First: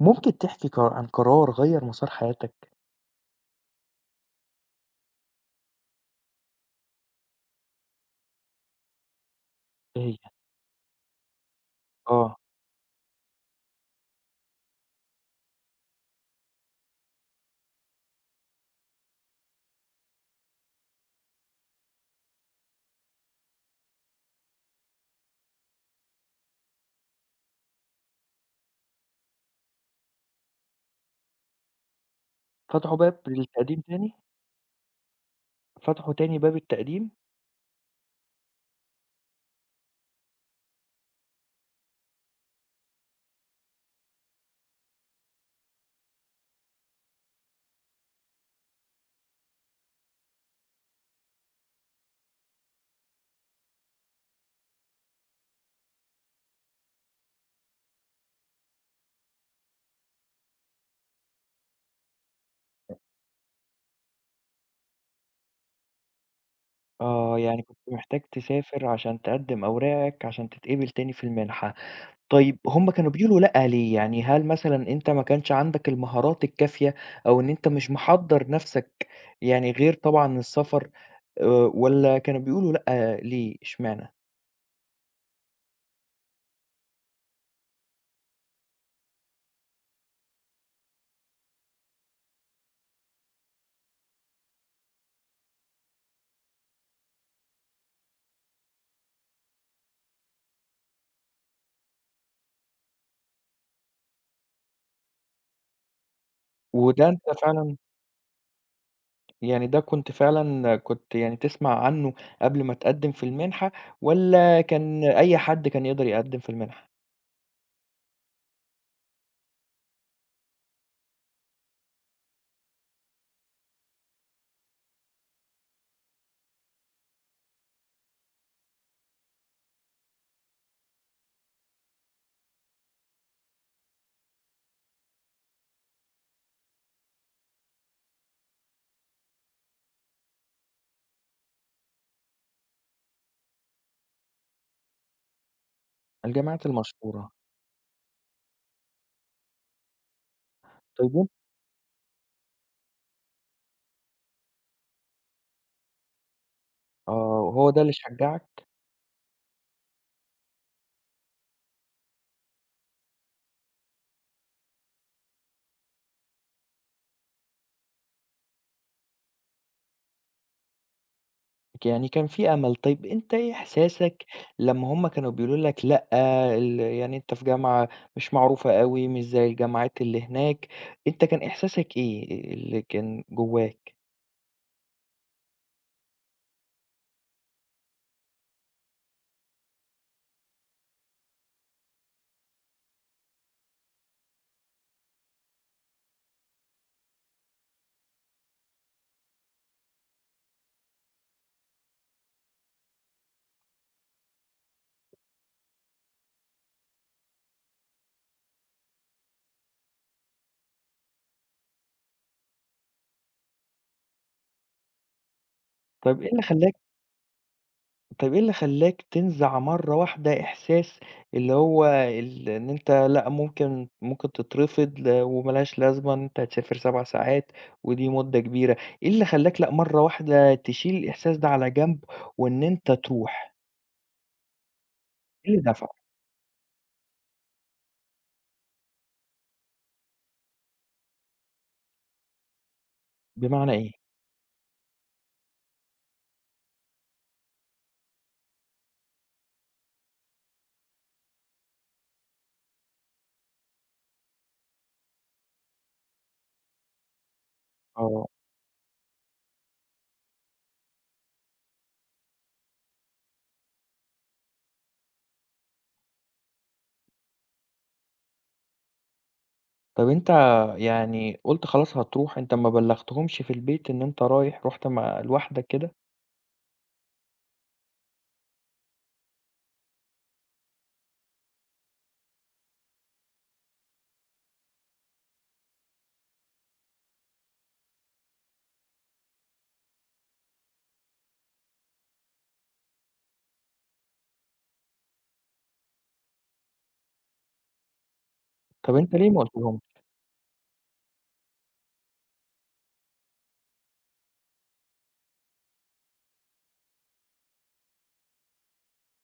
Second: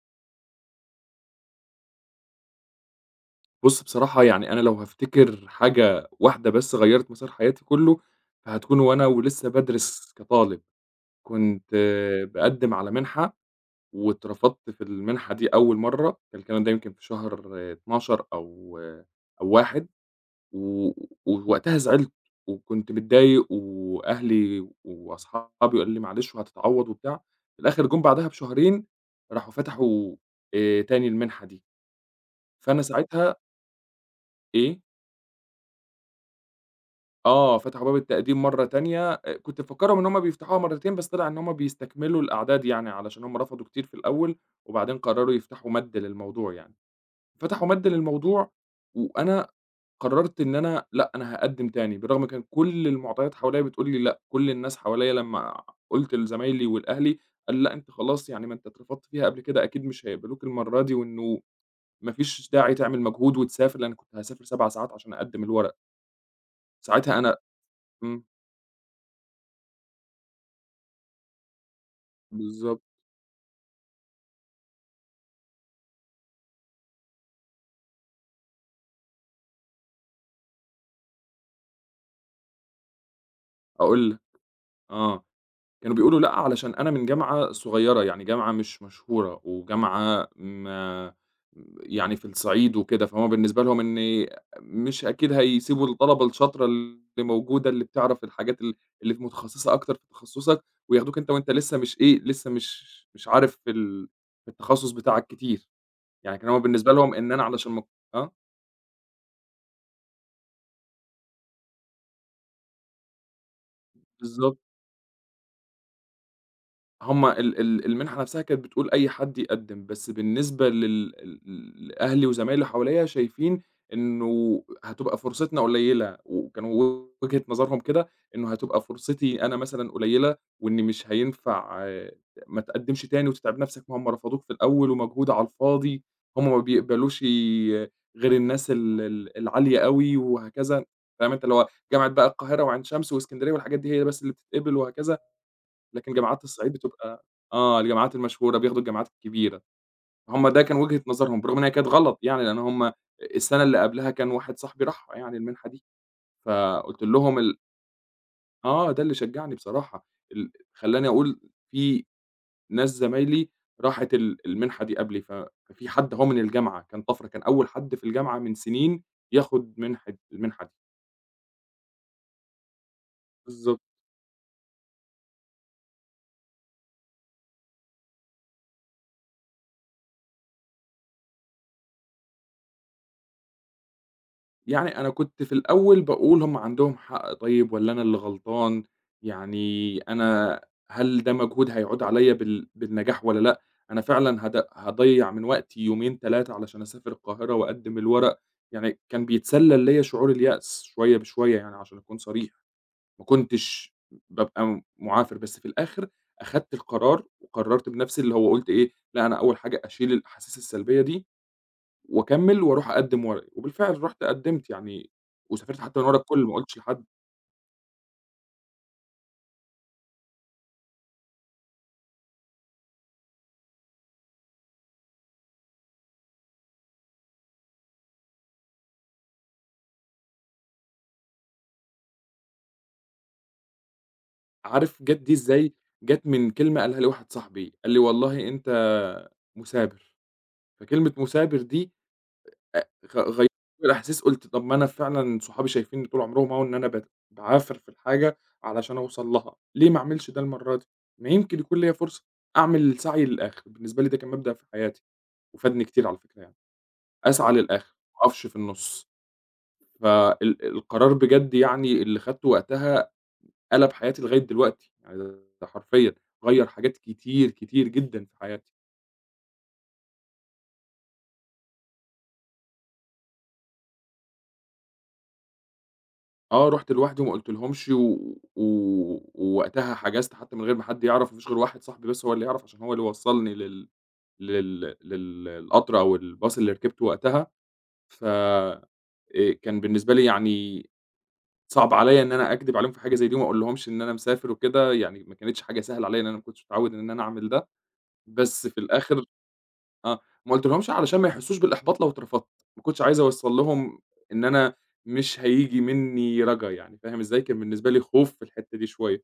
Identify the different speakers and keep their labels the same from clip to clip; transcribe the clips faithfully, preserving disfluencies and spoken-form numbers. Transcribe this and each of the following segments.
Speaker 1: ممكن تحكي قر عن قرار غيّر مسار حياتك؟
Speaker 2: بُصّ، بصراحة يعني أنا لو هافتكر حاجة واحدة بس غيّرِت مسار حياتي كلّه، فهتكُون وأنا ولسه
Speaker 1: إيه
Speaker 2: بادرِس
Speaker 1: هي؟
Speaker 2: كطالب، كنت
Speaker 1: آه.
Speaker 2: باقدّم على مِنحة واترفضت في المنحة دي أول مرّة، الكلام ده يمكن في شهر اتناشر أو، أو واحد و ووقتها زعِلت وكنت متضايق وأهلي وأصحابي قالوا لي: "معلش وهتتعوّض." وبتاع، في الآخِر جُم بعدها بشهرين راحوا فتَحوا آآ تاني المنحة دي فأنا
Speaker 1: فتَحوا باب
Speaker 2: ساعتها
Speaker 1: للتقديم تاني؟
Speaker 2: إيه؟
Speaker 1: فتَحوا تاني باب التقديم؟
Speaker 2: آه، فتَحوا باب التقديم مرّة تانية آآ، كنت مفكّرهم إن هُم بيفتَحوها مرّتين بس طلِع إن هُم بيستكملوا الأعداد يعني، علشان هُم رفضوا كتير في الأول وبعدين قرّروا يفتَحوا مدّ للموضوع يعني، فتحوا مدّ للموضوع وأنا قرّرت إن أنا لأ، أنا هاقدّم تاني بالرغم كان كل المُعطيات حواليّا بتقول لي لأ، كل الناس حواليّا لمّا قُلت لزمايلي ولأهلي قال: "لأ، أنت خلاص، يعني ما أنت اترفضت فيها قبل كده أكيد مش هيقبَلوك المرّة دي وإنه ما فيش داعي تعمل مجهود وتسافر." لإنّي كنت هاسافر سَبَع ساعات عشان أقدّم الورق. ساعتها أنا
Speaker 1: آه، يعني كنت محتاج
Speaker 2: إمم.
Speaker 1: تسافر عشان تقدم أوراقك، عشان تتقبل تاني في المنحة، طيب
Speaker 2: بالضبط.
Speaker 1: هُم كانوا بيقولوا لأ ليه؟ يعني هل مثلًا أنت ما كانش عندك المهارات الكافية، أو إن أنت مش محضّر نفسك يعني غير طبعًا السفر آآ، والَّا كانوا بيقولوا لأ ليه،
Speaker 2: هاقول
Speaker 1: إشمعنى؟
Speaker 2: لك آه كانوا بيقولوا لأ علشان أنا من جامعة صغيرة، يعني جامعة مش مشهورة، وجامعة م يعني في الصعيد وكده، فهُم بالنسبة لهم إني مش أكيد هيسيبوا الطلبة الشاطرة اللي موجودة اللي بتعرف الحاجات ال اللي في متخصّصة أكتر في تخصّصك، وياخدوك أنت وأنت لسه مش إيه لسه مش مش عارف في ال في التخصص بتاعك كتير، يعني كان هو بالنسبة
Speaker 1: وده
Speaker 2: لهم
Speaker 1: أنت
Speaker 2: إن أنا علشان
Speaker 1: فعلًا
Speaker 2: م آه.
Speaker 1: يعني ده كنت فعلًا كنت يعني تسمع عنه قبل ما تقدِّم في المنحة
Speaker 2: بالضبط.
Speaker 1: والَّا كان أي حد كان يقدر يقدِّم في المنحة؟
Speaker 2: هُم ال ال المنحة نفسها كانت بتقول أي حد يقدِّم، بس بالنسبة لل ل ل لأهلي وزمايلي حواليّا شايفين إنه هتبقى فرصتنا قليّلة، وكانوا وجهة نظرهم كده، إنه هتبقى فرصتي أنا مثلًا قليّلة وإني مش هينفع ما تقدِّمش تاني وتتعب نفسك ما هُم رفضوك في الأول ومجهود على الفاضي، هُم ما بيقبلوشِ غير الناس ال ال العالية أوي وهكذا، فاهم أنت اللي هو جامعة بقى القاهرة وعين شمس واسكندرية والحاجات دي هي بس اللي بتتقبل وهكذا. لكن جامعات
Speaker 1: الجامعات
Speaker 2: الصعيد بتبقى
Speaker 1: المشهورة.
Speaker 2: آه الجامعات المشهورة بياخدوا الجامعات الكبيرة، هُم ده كان وجهة
Speaker 1: [unintelligible]
Speaker 2: نظرهم برغم أن هي كانت غلط يعني، لأن هُم السنة اللي قبلها كان واحد صاحبي راحها يعني المنحة دي، فقُلت لهم
Speaker 1: آه،
Speaker 2: ال
Speaker 1: هو ده اللي شجّعك؟
Speaker 2: آه، ده اللي شجّعني بصراحة ال خلّاني أقول في ناس زمايلي راحت ال المنحة دي قبلي، ف في حد أهو من الجامعة كان طَفرة، كان أول حد في الجامعة من سنين ياخد منحة المنحة دي.
Speaker 1: ك يعني كان في أمل. طيب أنت إيه
Speaker 2: بالضبط.
Speaker 1: إحساسك لمّا هُم كانوا بيقولوا لك "لأ ال يعني أنت في جامعة مش معروفة أوي مش زَي الجماعات اللي هناك." أنت كان إحساسك إيه اللي كان جواك؟
Speaker 2: يعني أنا كنت في الأول باقول: "هُم عندهم حق طيب والّا أنا اللي غلطان؟ يعني أنا هل ده مجهود هيعُود عليَّ بال بالنجاح والّا لأ؟ أنا فعلًا هاض هاضيّع من وقتي يومين تلاتة علشان أسافر القاهرة وأقدِّم الورق؟" يعني كان بيتسلّل ليا شعور اليأس شوية بشوية يعني عشان أكون صريح، ما كنتش بابقى م معافر، بس في الآخِر أخدت القرار، وقرّرت بنَفْسي، اللي هو قُلت إيه: "لا أنا أول حاجة أشِيل الأحاسيس السلبية دي، وأكمّل، وأرُوح أقدِّم ورقى." وبالفعل رُحت قدّمت يعني وسافرت حتى من ورا
Speaker 1: طَب إيه اللي
Speaker 2: الكل، ما
Speaker 1: خلّاك
Speaker 2: قُلتش لحد.
Speaker 1: طَب إيه اللي خلّاك تنزَع مرّة واحدة إحساس اللي هو ال إن أنت لا ممكن ممكن تترفض وما لهاش لازمة إن أنت تسافر سَبَع ساعات ودي مُدّة كبيرة. إيه اللي خلّاك لأ مرّة واحدة تشيل الإحساس ده على جنب وإن أنت ترُوح؟
Speaker 2: عارف جَت دي إزاي؟
Speaker 1: [unintelligible]
Speaker 2: جت من كلمة قالها لي واحد صاحبي، قال لي: "والله أنت مُثابر." فكلمة مُثابر دي آآ، آآ غ غي
Speaker 1: بمعنى
Speaker 2: [unintelligible]
Speaker 1: ايه؟
Speaker 2: الأحاسيس قُلت "طَب ما أنا فعلًا صحابي شايفينّي طُول عُمرهم أهو إن أنا بت باعافر في الحاجة علشان أوصَل لها، ليه ما أعملش ده المرّة دي؟ ما يمكن يكون ليَّ فرصة أعمل السّعي للآخِر." بالنسبة لي ده كان مبدأ في حياتي وفادني كتير على الفكرة يعني، أسعى للآخِر ما
Speaker 1: آه.
Speaker 2: أقَفش في النُّص ف ال القرار بجد يعني اللي خدته وقتها قلَب حياتي لغاية دلوقتي [unintelligible] ده حرفيًا غيّر حاجات كتير، كتير جدًا في حياتي.
Speaker 1: طَب أنت يعني قُلت خلاص هترُوح أنت ما بلّغتهمش في البيت إن أنت رايح، رُحت مع لوحدك كده؟
Speaker 2: آه، رُحت لوحدي وما قُلتلهمش و و ووقتها حجَزت حتى من غير ما حد يعرَف، ما فيش غير واحد صاحبي بس هو اللي يعرَف عشان هو اللي وصّلني لل لل للقطر أو الباص اللي ركِبته وقتها ف آآ كان بالنسبة لي يعني صعب عليّا إن أنا أكدِب عليهم في حاجة زَي دي وما أقولش ليهم إن أنا مسافر وكده يعني، ما كانتش حاجة سهلة عليّا لإن أنا ما كنتش متعوّد إن أنا أعمل ده بس في
Speaker 1: طَب أنت
Speaker 2: الآخِر،
Speaker 1: ليه ما قُلتلهمش؟
Speaker 2: آه، ما قُلتش ليهم علشان ما يحسّوش بالإحباط لو اترفضت، ما كنتش عايز أوصّل لهم إن أنا مش هييجي منّي رجا يعني، فاهم إزاي؟ كان بالنسبة لي خوف في الحِتّة دي شوية،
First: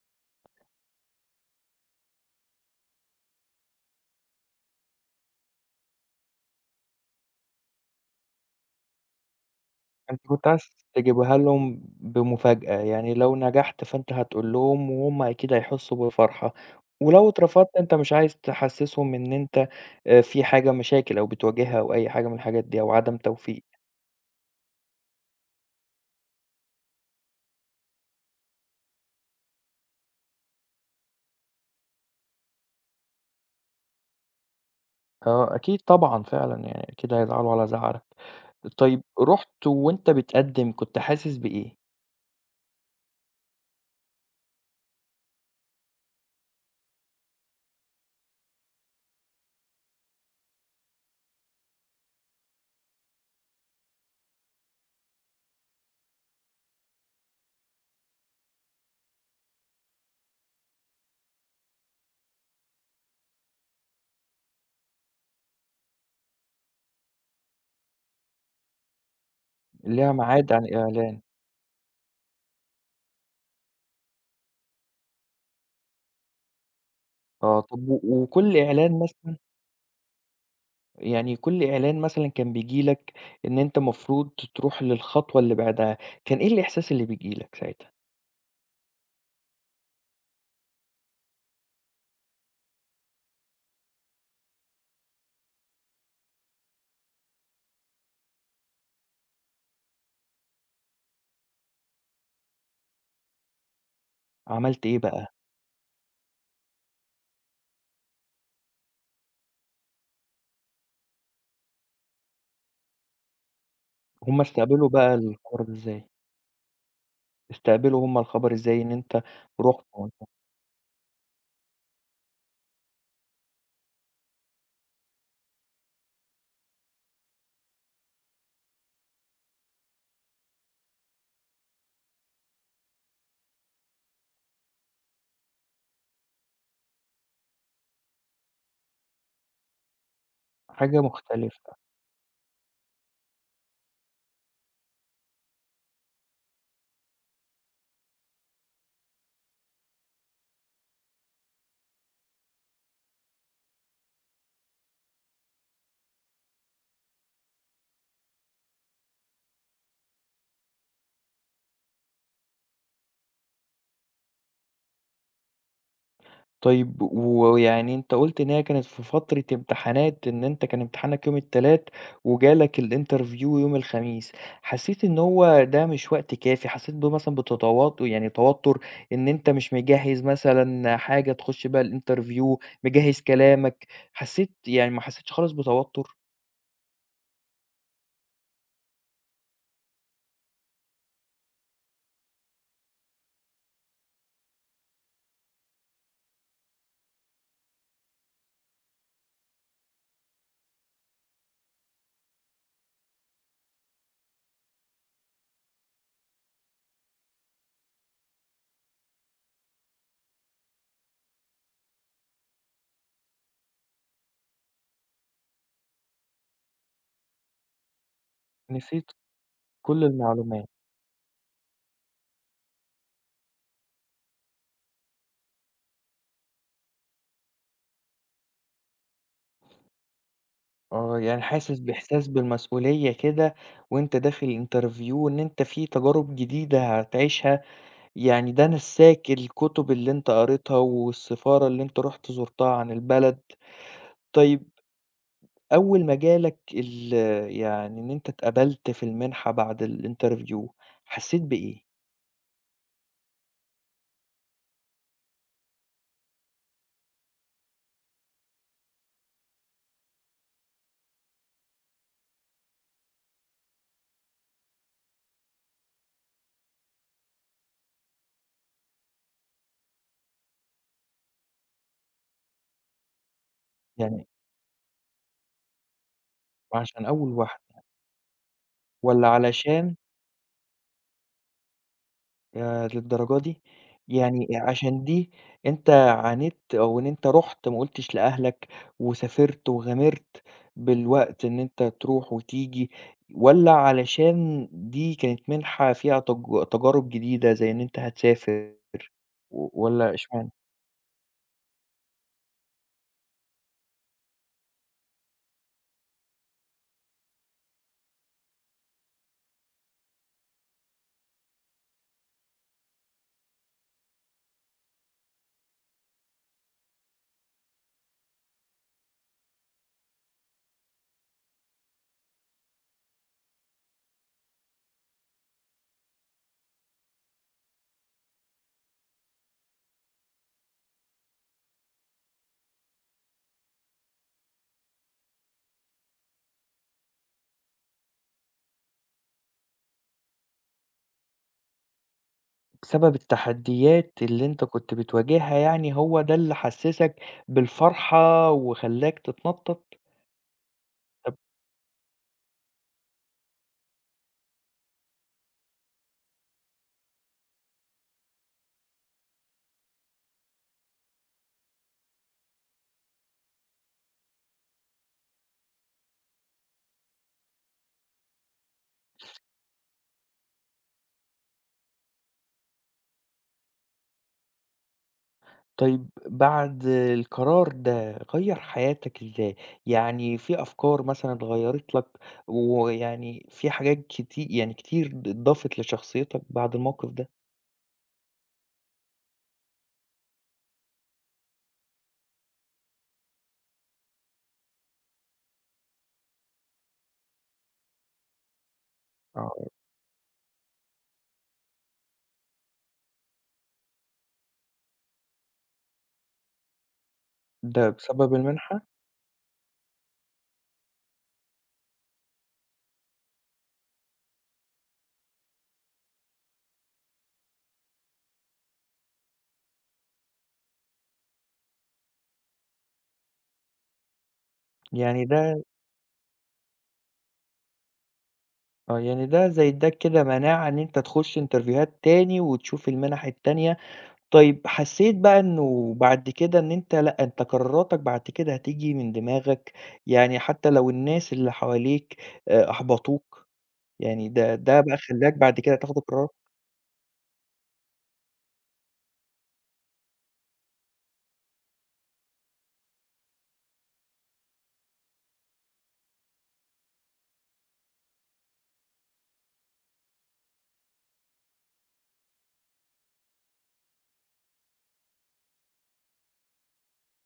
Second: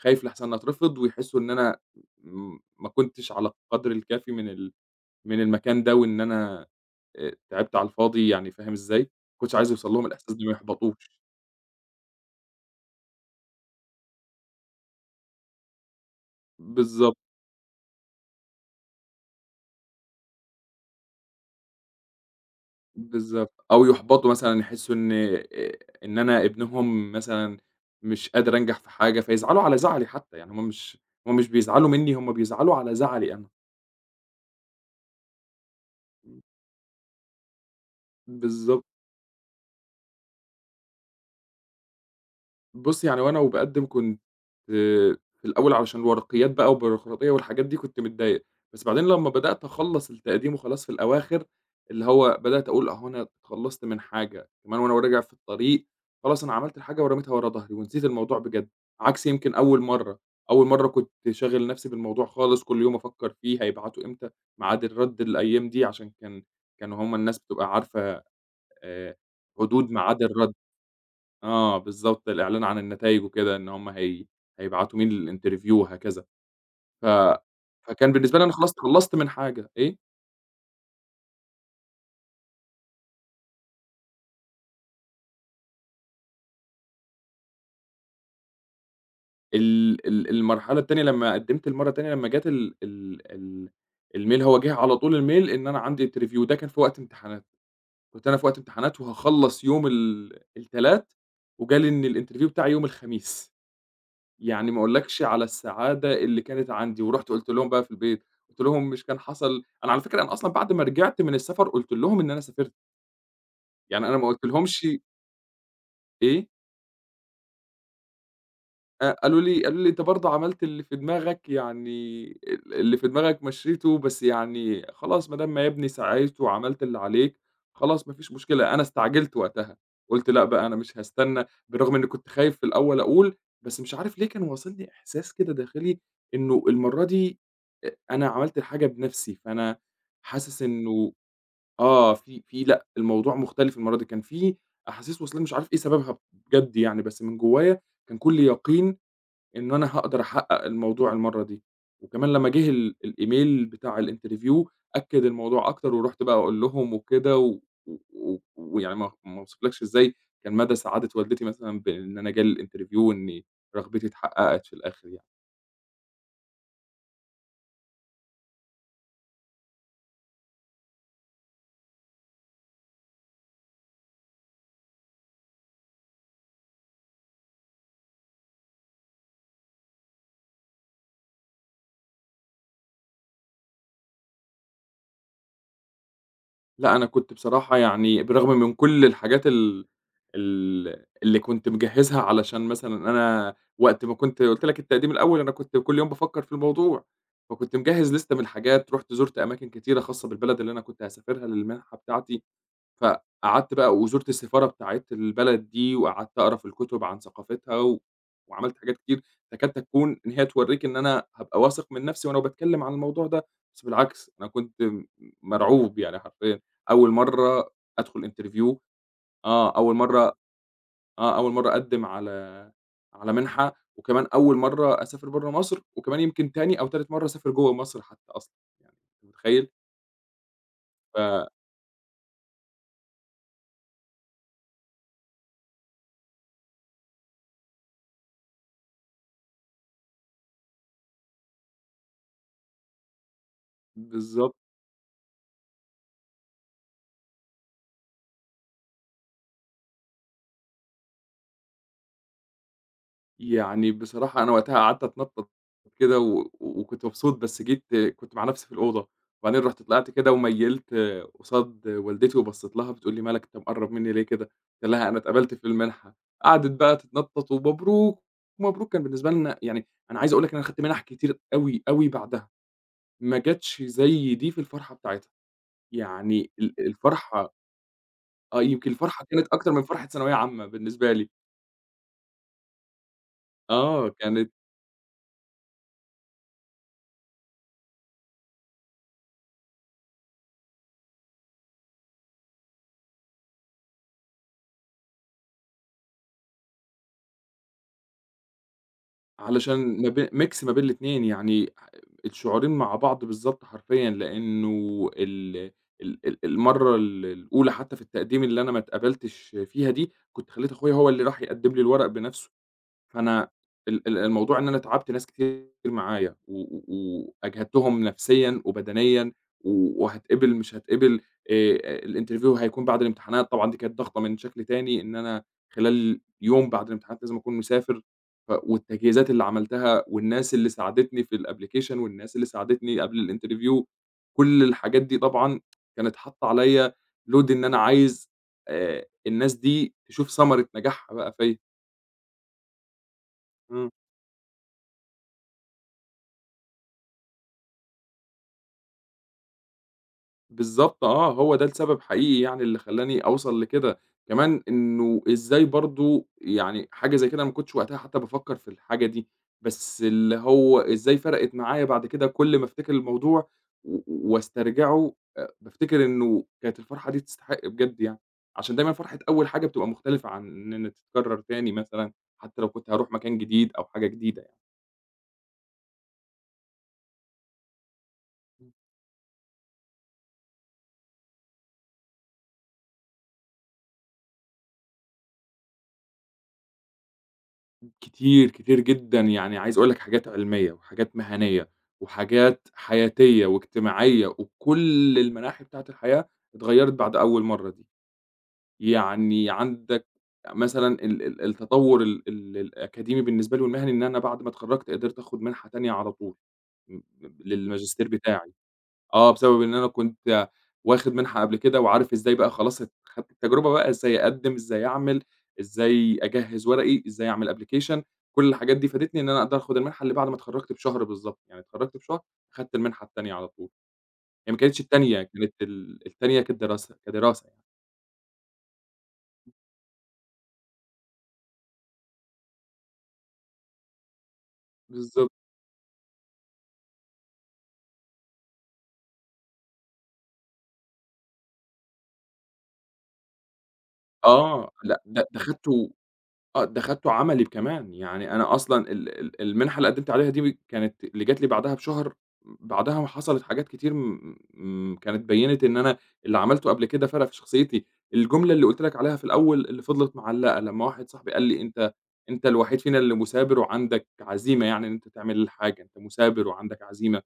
Speaker 2: خايف لأحسَن أترفض ويحسّوا إن أنا م ما كنتش على القدْر الكافي من ال من المكان ده وإن أنا آآ تعِبت على الفاضي يعني، فاهم إزاي؟ ما كنتش عايز يوصَل لهم
Speaker 1: فأنت
Speaker 2: الإحساس
Speaker 1: كنت
Speaker 2: ما
Speaker 1: عايز
Speaker 2: يحبِطوش.
Speaker 1: تجيبها لهم بمفاجأة، يعني لو نجَحت فأنت هتقول لهم وهُم أكيد هيحسّوا بالفرحة
Speaker 2: بالظبط.
Speaker 1: ولو اترفضت أنت مش عايز تحسّسهم إن أنت آآ في حاجة مشاكل أو بتواجهها أو أي حاجة من الحاجات دي أو عدم توفيق.
Speaker 2: بالضبط، أو يُحبَطوا مثلًا، يحسّوا إن آآ، إن أنا ابنهم مثلًا مش قادر أنجَح في حاجة فيزعَلوا على زعَلي حتى يعني هُم مش، هُم مش بيزعَلوا منّي، هُم بيزعَلوا على زعَلي أنا.
Speaker 1: آه، أكيد طبعًا
Speaker 2: إمم.
Speaker 1: فعلًا يعني أكيد هيزعلوا على زعلك،
Speaker 2: بالضبط.
Speaker 1: طيب رُحت وأنت بتقدم كنت حاسس بإيه؟
Speaker 2: بُصّ، يعني هو أنا وباقدم كنت في الأول علشان الورقيات بقى والبيروقراطية والحاجات دي، كنت متضايق بس بعدين لمّا بدأت أخلّص التقديم وخلاص في الأواخر اللي هو بدأت أقول أهو أنا تخلصت من حاجة، كمان وأنا راجع في الطريق خلاص أنا عملت الحاجة ورميتها ورا ضهري ونسيت الموضوع بجد، عكس يمكن أول مرة أول مرة كنت شاغل نفسي بالموضوع خالص كل يوم أفكر فيه هيبعتوا إمتى، ميعاد الرد الأيام دي عشان كان كانوا هُم الناس بتبقى عارفة آآ حدود
Speaker 1: ليها
Speaker 2: ميعاد الرد.
Speaker 1: ميعاد عن الإعلان.
Speaker 2: آه بالضبط الإعلان عن النتايج وكده إن هُم هي هيبعتوا مين الinterview وهكذا. ف
Speaker 1: آه، طَب و
Speaker 2: فكان بالنسبة لي أنا
Speaker 1: وكل
Speaker 2: خلصت
Speaker 1: إعلان
Speaker 2: خلصت من
Speaker 1: مثلًا
Speaker 2: حاجة، إيه؟
Speaker 1: يعني كل إعلان مثلًا كان بييجي لك إن أنت مفروض تروح للخطوة اللي بعدها، كان إيه الإحساس اللي بييجي لك ساعتها؟
Speaker 2: ال ال المرحلة التانية لمّا قدمت المرة التانية لمّا جات ال ال ال الmail هو جيه على طول الmail، إن أنا عندي interview ده كان في وقت امتحانات، كنت أنا في وقت امتحانات وهاخلص يوم ال التلات، وجالي إن الinterview بتاعي يوم الخميس. يعني ما
Speaker 1: عَمَلت إيه
Speaker 2: أقولكش
Speaker 1: بقى؟
Speaker 2: على السعادة اللي كانت عندي ورُحت قُلت لهم بقى في البيت، قُلت لهم مش كان حصل أنا على فكرة أنا أصلًا بعد ما رجعت من السفر قُلت لهم إن أنا سافرت. يعني أنا ما
Speaker 1: هُم
Speaker 2: قُلت
Speaker 1: استقبلوا
Speaker 2: لهُمشِ.
Speaker 1: بقى الخبر إزاي؟
Speaker 2: إيه؟
Speaker 1: استقبلوا هُم الخبر إزاي إن
Speaker 2: آآ،
Speaker 1: أنت
Speaker 2: قالوا لي قالوا
Speaker 1: رُحت
Speaker 2: لي أنت برضو
Speaker 1: [unintelligible]
Speaker 2: عملت اللي في دماغك يعني ال اللي في دماغك مشيته بس يعني خلاص ما دام ما يا بني سَعيت وعملت اللي عليك، خلاص ما فيش مشكلة أنا استعجلت وقتها، قُلت لأ بقى أنا مش هاستنى بالرغم إني كنت خايف في الأول أقول بس مش عارف ليه كان واصلني إحساس كده داخلي، إنه المرة دي أنا عملت حاجة بنفسي، فأنا حاسس
Speaker 1: حاجة
Speaker 2: إنه
Speaker 1: مختلفة.
Speaker 2: آه في في لأ الموضوع مختلف المرّة دي كان في أحاسيس وصلاني مش عارف إيه سببها بجد يعني، بس من جوايا كان كُلّي يقين إنه أنا هاقدر أحقق الموضوع المرّة دي، وكمان لمّا جه ال الEmail بتاع الinterview أكد الموضوع أكتر، ورُحت بقى أقول لهم وكده و و ويعني ما ما وصفلكش إزاي كان مدى سعادة والدتي مثلًا بإن أنا جالي الinterview و وإن رغبتي اتحققت في الآخر يعني.
Speaker 1: طيب و ويعني أنت قُلت إن هي كانت في فترة امتحانات إن أنت كان امتحانك يوم التلات وجالك الinterview يوم الخميس، حسّيت إن هو ده مش وقت كافي حسّيت ب مثلًا بتتو يعني توتر إن أنت مش مجهّز مثلًا حاجة تخش بها الinterview، مجهّز كلامك حسّيت يعني ما حسّيتش خالص بتوتر؟
Speaker 2: لأ، أنا كُنت بصراحة يعني بالرغم من كل الحاجات ال ال اللي كُنت مجهزها علشان مثلًا أنا، وقت ما كُنت قُلت لك التقديم الأول أنا كُنت كل يوم بافكّر في الموضوع، فكُنت مجهّز لسته من الحاجات رُحت زُرت أماكن كتيرة خاصة بالبلد اللي أنا كُنت هاسافرها للمنحة بتاعتي، فقعدت بقى وزُرت السفارة بتاعة البلد دي وقعدت أقرا في الكتب عن ثقافتها و، وعملت حاجات كتير، فكاد تكون إن هي توريك إن أنا هابقى واثق من نَفْسي وأنا باتكلّم عن الموضوع ده، بس بالعكس أنا كُنت م مرعوب يعني حرفيًا، أول مرّه أدخل interview،
Speaker 1: نسيت
Speaker 2: آه أول
Speaker 1: كل
Speaker 2: مرّه
Speaker 1: المعلوما
Speaker 2: آه أول مرّه أقدّم على، على منحة، وكمان أول مرّه أسافر برّه مصر وكمان يمكن تاني أو تالت مرّه أسافر جوّه مصر حتى أصلًا، يع أنت متخيّل؟
Speaker 1: آه، يعني
Speaker 2: ف
Speaker 1: حاسس بإحساس بالمسؤولية كده، وأنت داخل interview وإن أنت في تجارب جديدة هتعيشها، يعني ده نساك الكتب اللي أنت قريتها والسفارة اللي أنت رُحت زُرتها عن البلد،
Speaker 2: بالضب
Speaker 1: طيّب، أول ما جا لك ال يعني إن أنت اتقبلت في المنحة بعد الinterview، حسيت بإيه؟
Speaker 2: يعني، بصراحة أنا وقتها قعدت أتنطط، كده و وكُنت مبسوط بس جيت كُنت مع نَفْسي في الأوضة، وبعدين رُحت طلعت كده وميلت قصاد والدتي وبصيت لها، بتقول لي: "ما لك أنت مقرّب مني ليه كده،" قُلت لها: "أنا اتقَبلت في المنحة،" قعدت بقى تتنطط "ومبروك، مبروك" كان بالنسبة لنا يعني، أنا عايز أقول لك أنا أخدت منح كتير أوي، أوي بعدها، ما جاتش
Speaker 1: يعني.
Speaker 2: زي دي في الفرحة بتاعتها، يعني ال
Speaker 1: وعشان أول
Speaker 2: الفرحة.
Speaker 1: واحدة.
Speaker 2: آه يمكن الفرحة
Speaker 1: والّا
Speaker 2: كانت أكتر من
Speaker 1: علشان
Speaker 2: فرحة ثانوية عامة بالنسبة لي.
Speaker 1: ياه للدرجة دي!
Speaker 2: آه،
Speaker 1: يعني
Speaker 2: كانت
Speaker 1: عشان دي، أنت عانيت أو إن أنت رُحت ما قُلتش لأهلك، وسافرت وغامرت، بالوقت إن أنت تروح وتيجي، والّا علشان دي كانت منحة فيها تج تجارب جديدة زي إن أنت هتسافر، و
Speaker 2: علشان م
Speaker 1: والّا
Speaker 2: ب
Speaker 1: إشمعنا؟
Speaker 2: mix ما بين الاتنين يعني، الشعورين مع بعض بالضبط حرفيًا، لأنه ال ال ال المرّة ال الأولى حتى في التقديم اللي أنا ما اتقَبلتش فيها دي، كُنت خليت أخويا هو اللي راح يقدّم لي الورق بنَفْسه، فأنا ال ال الموضوع إن أنا تعبت ناس كتير معايا و و وأجهدتهم نَفْسيًا وبدنيًا، و وهاتقبل مش هاتقبل، آآ الinterview هيكون بعد الامتحانات طبعًا دي كانت ضغطة من شكل تاني إن أنا، خلال يوم بعد الامتحانات لازم أكون مسافر، ف والتجهيزات اللي عملتها والناس اللي ساعدتني في الأبلكيشن والناس اللي ساعدتني قبل الinterview، كل الحاجات دي طبعًا، كانت حاطة عليا، load إن أنا عايز، آآ الناس دي تشوف ثمرة نجاحها بقى فيّا.
Speaker 1: سبب
Speaker 2: إمم.
Speaker 1: التحديّات اللي أنت كنت بتواجهها، يعني هو ده اللي حسّسك بالفرحة وخلّاك تتنطّط؟
Speaker 2: بالضبط آه،
Speaker 1: طَب
Speaker 2: هو ده السبب حقيقي يعني اللي خلّاني أوصل لكده كمان إنه إزاي برضه يعني حاجة زي كده ما كنتش وقتها حتى بافكّر في الحاجة دي، بس اللي هو إزاي فرقت معايا بعد كده كل ما أفتكر الموضوع و وأسترجعه، آآ بافتكر إنه كانت الفرحة دي تستحق بجد يعني، عشان دايمًا فرحة أول حاجة بتبقى مختلفة عن إن إن تتكرّر تاني مثلًا حتى لو كنت هاروح مكان جديد أو حاجة جديدة يعني.
Speaker 1: طيب، بعد القرار ده غيّر
Speaker 2: إمم.
Speaker 1: حياتك إزاي، يعني في أفكار مثلًا غيّرت لك ويعني في حاجات كتي يعني كتير ض ضافت لشخصيّتك بعد الموقِف ده؟
Speaker 2: كتير كتير جدًا يعني عايز أقول لك حاجات علمية وحاجات مهنية وحاجات حياتية وإجتماعية وكل المناحي بتاعة الحياة، اتغيّرت بعد أول مَرّة دي، يعني
Speaker 1: آه، و
Speaker 2: عندك آآ مثلًا ال ال التطوّر ال ال الأكاديمي بالنسبة لي والمهني إن أنا بعد ما اتخرجت قدرت آخُد منحة تانية على طول، م ب
Speaker 1: ده
Speaker 2: للماجستير
Speaker 1: بسبب
Speaker 2: بتاعي
Speaker 1: المنحة؟
Speaker 2: آه، بسبب إن أنا كنت واخد منحة قبل كده وعارف إزاي بقى خلاص ت خدت التجربة بقى إزاي أقدّم، إزاي أعمل، إزاي أجهّز ورقي، إزاي أعمل application كل الحاجات دي فادتني، إن أنا أقدر آخُد المنحة اللي بعد ما اتخرّجت بشهر بالضبط، يعني اتخرّجت بشهر خدت المنحة التانية على طول، هي ما كانتش التانية
Speaker 1: يعني
Speaker 2: كانت
Speaker 1: ده
Speaker 2: ال التانية كدراسة، كدراسة.
Speaker 1: آه يعني ده زي إدّاك كده مناعة إن أنت تخش إنترفيوهات تاني وتشوف المنح التانية، طيب حسيت
Speaker 2: بالضبط.
Speaker 1: بقى إنه بعد كده إن أنت لأ أنت قراراتك بعد كده هتييجي من دماغك، يعني حتى لو الناس اللي حواليك أحبطوك يعني ده
Speaker 2: آه،
Speaker 1: ده بقى
Speaker 2: لأ، لأ
Speaker 1: خلاك
Speaker 2: ده
Speaker 1: بعد كده
Speaker 2: اخدته
Speaker 1: تاخد القرار؟
Speaker 2: آه ده اخدته عملي كمان، يعني أنا أصلًا ال ال المنحة اللي قدمت عليها دي كانت اللي جات لي بعدها بشهر، بعدها حصلت حاجات كتير م كانت بينت إن أنا اللي عملته قبل كده فرق في شخصيتي، الجملة اللي قُلت لك عليها في الأول اللي فضلت معلقة، لمّا واحد صاحبي قال لي: "أنت أنت الوحيد فينا اللي مثابر وعندك عزيمة يعني إن أنت تعمل الحاجة أنت مثابر وعندك عزيمة"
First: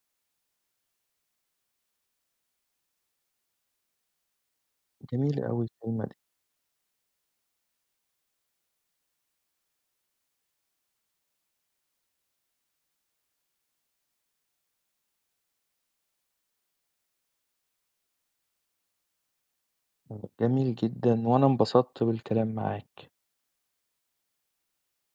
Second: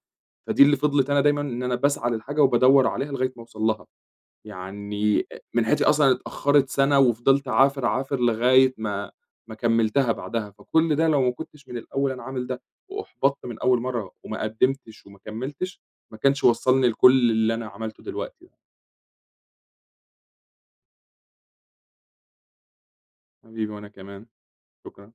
Speaker 2: فدي اللي فضلت أنا دايمًاً إن أنا باسعى للحاجة وبادوّر عليها لغاية ما أوصل لها. يعني
Speaker 1: جميلة
Speaker 2: من
Speaker 1: أوي
Speaker 2: ناحيتي
Speaker 1: الكلمة
Speaker 2: أصلًا
Speaker 1: دي.
Speaker 2: اتأخرت سنة وفضلت أعافر، أعافر لغاية ما ما كملتها بعدها، فكل ده لو ما كنتش من الأول أنا عامل ده واحبطت من أول مرة وما قدمتش وما كملتش، ما كانش وصلني لكل اللي أنا عملته دلوقتي ده.
Speaker 1: جميل جدًا وأنا انبسطت بالكلام معاك.
Speaker 2: حبيبي وأنا كمان، شكرًا.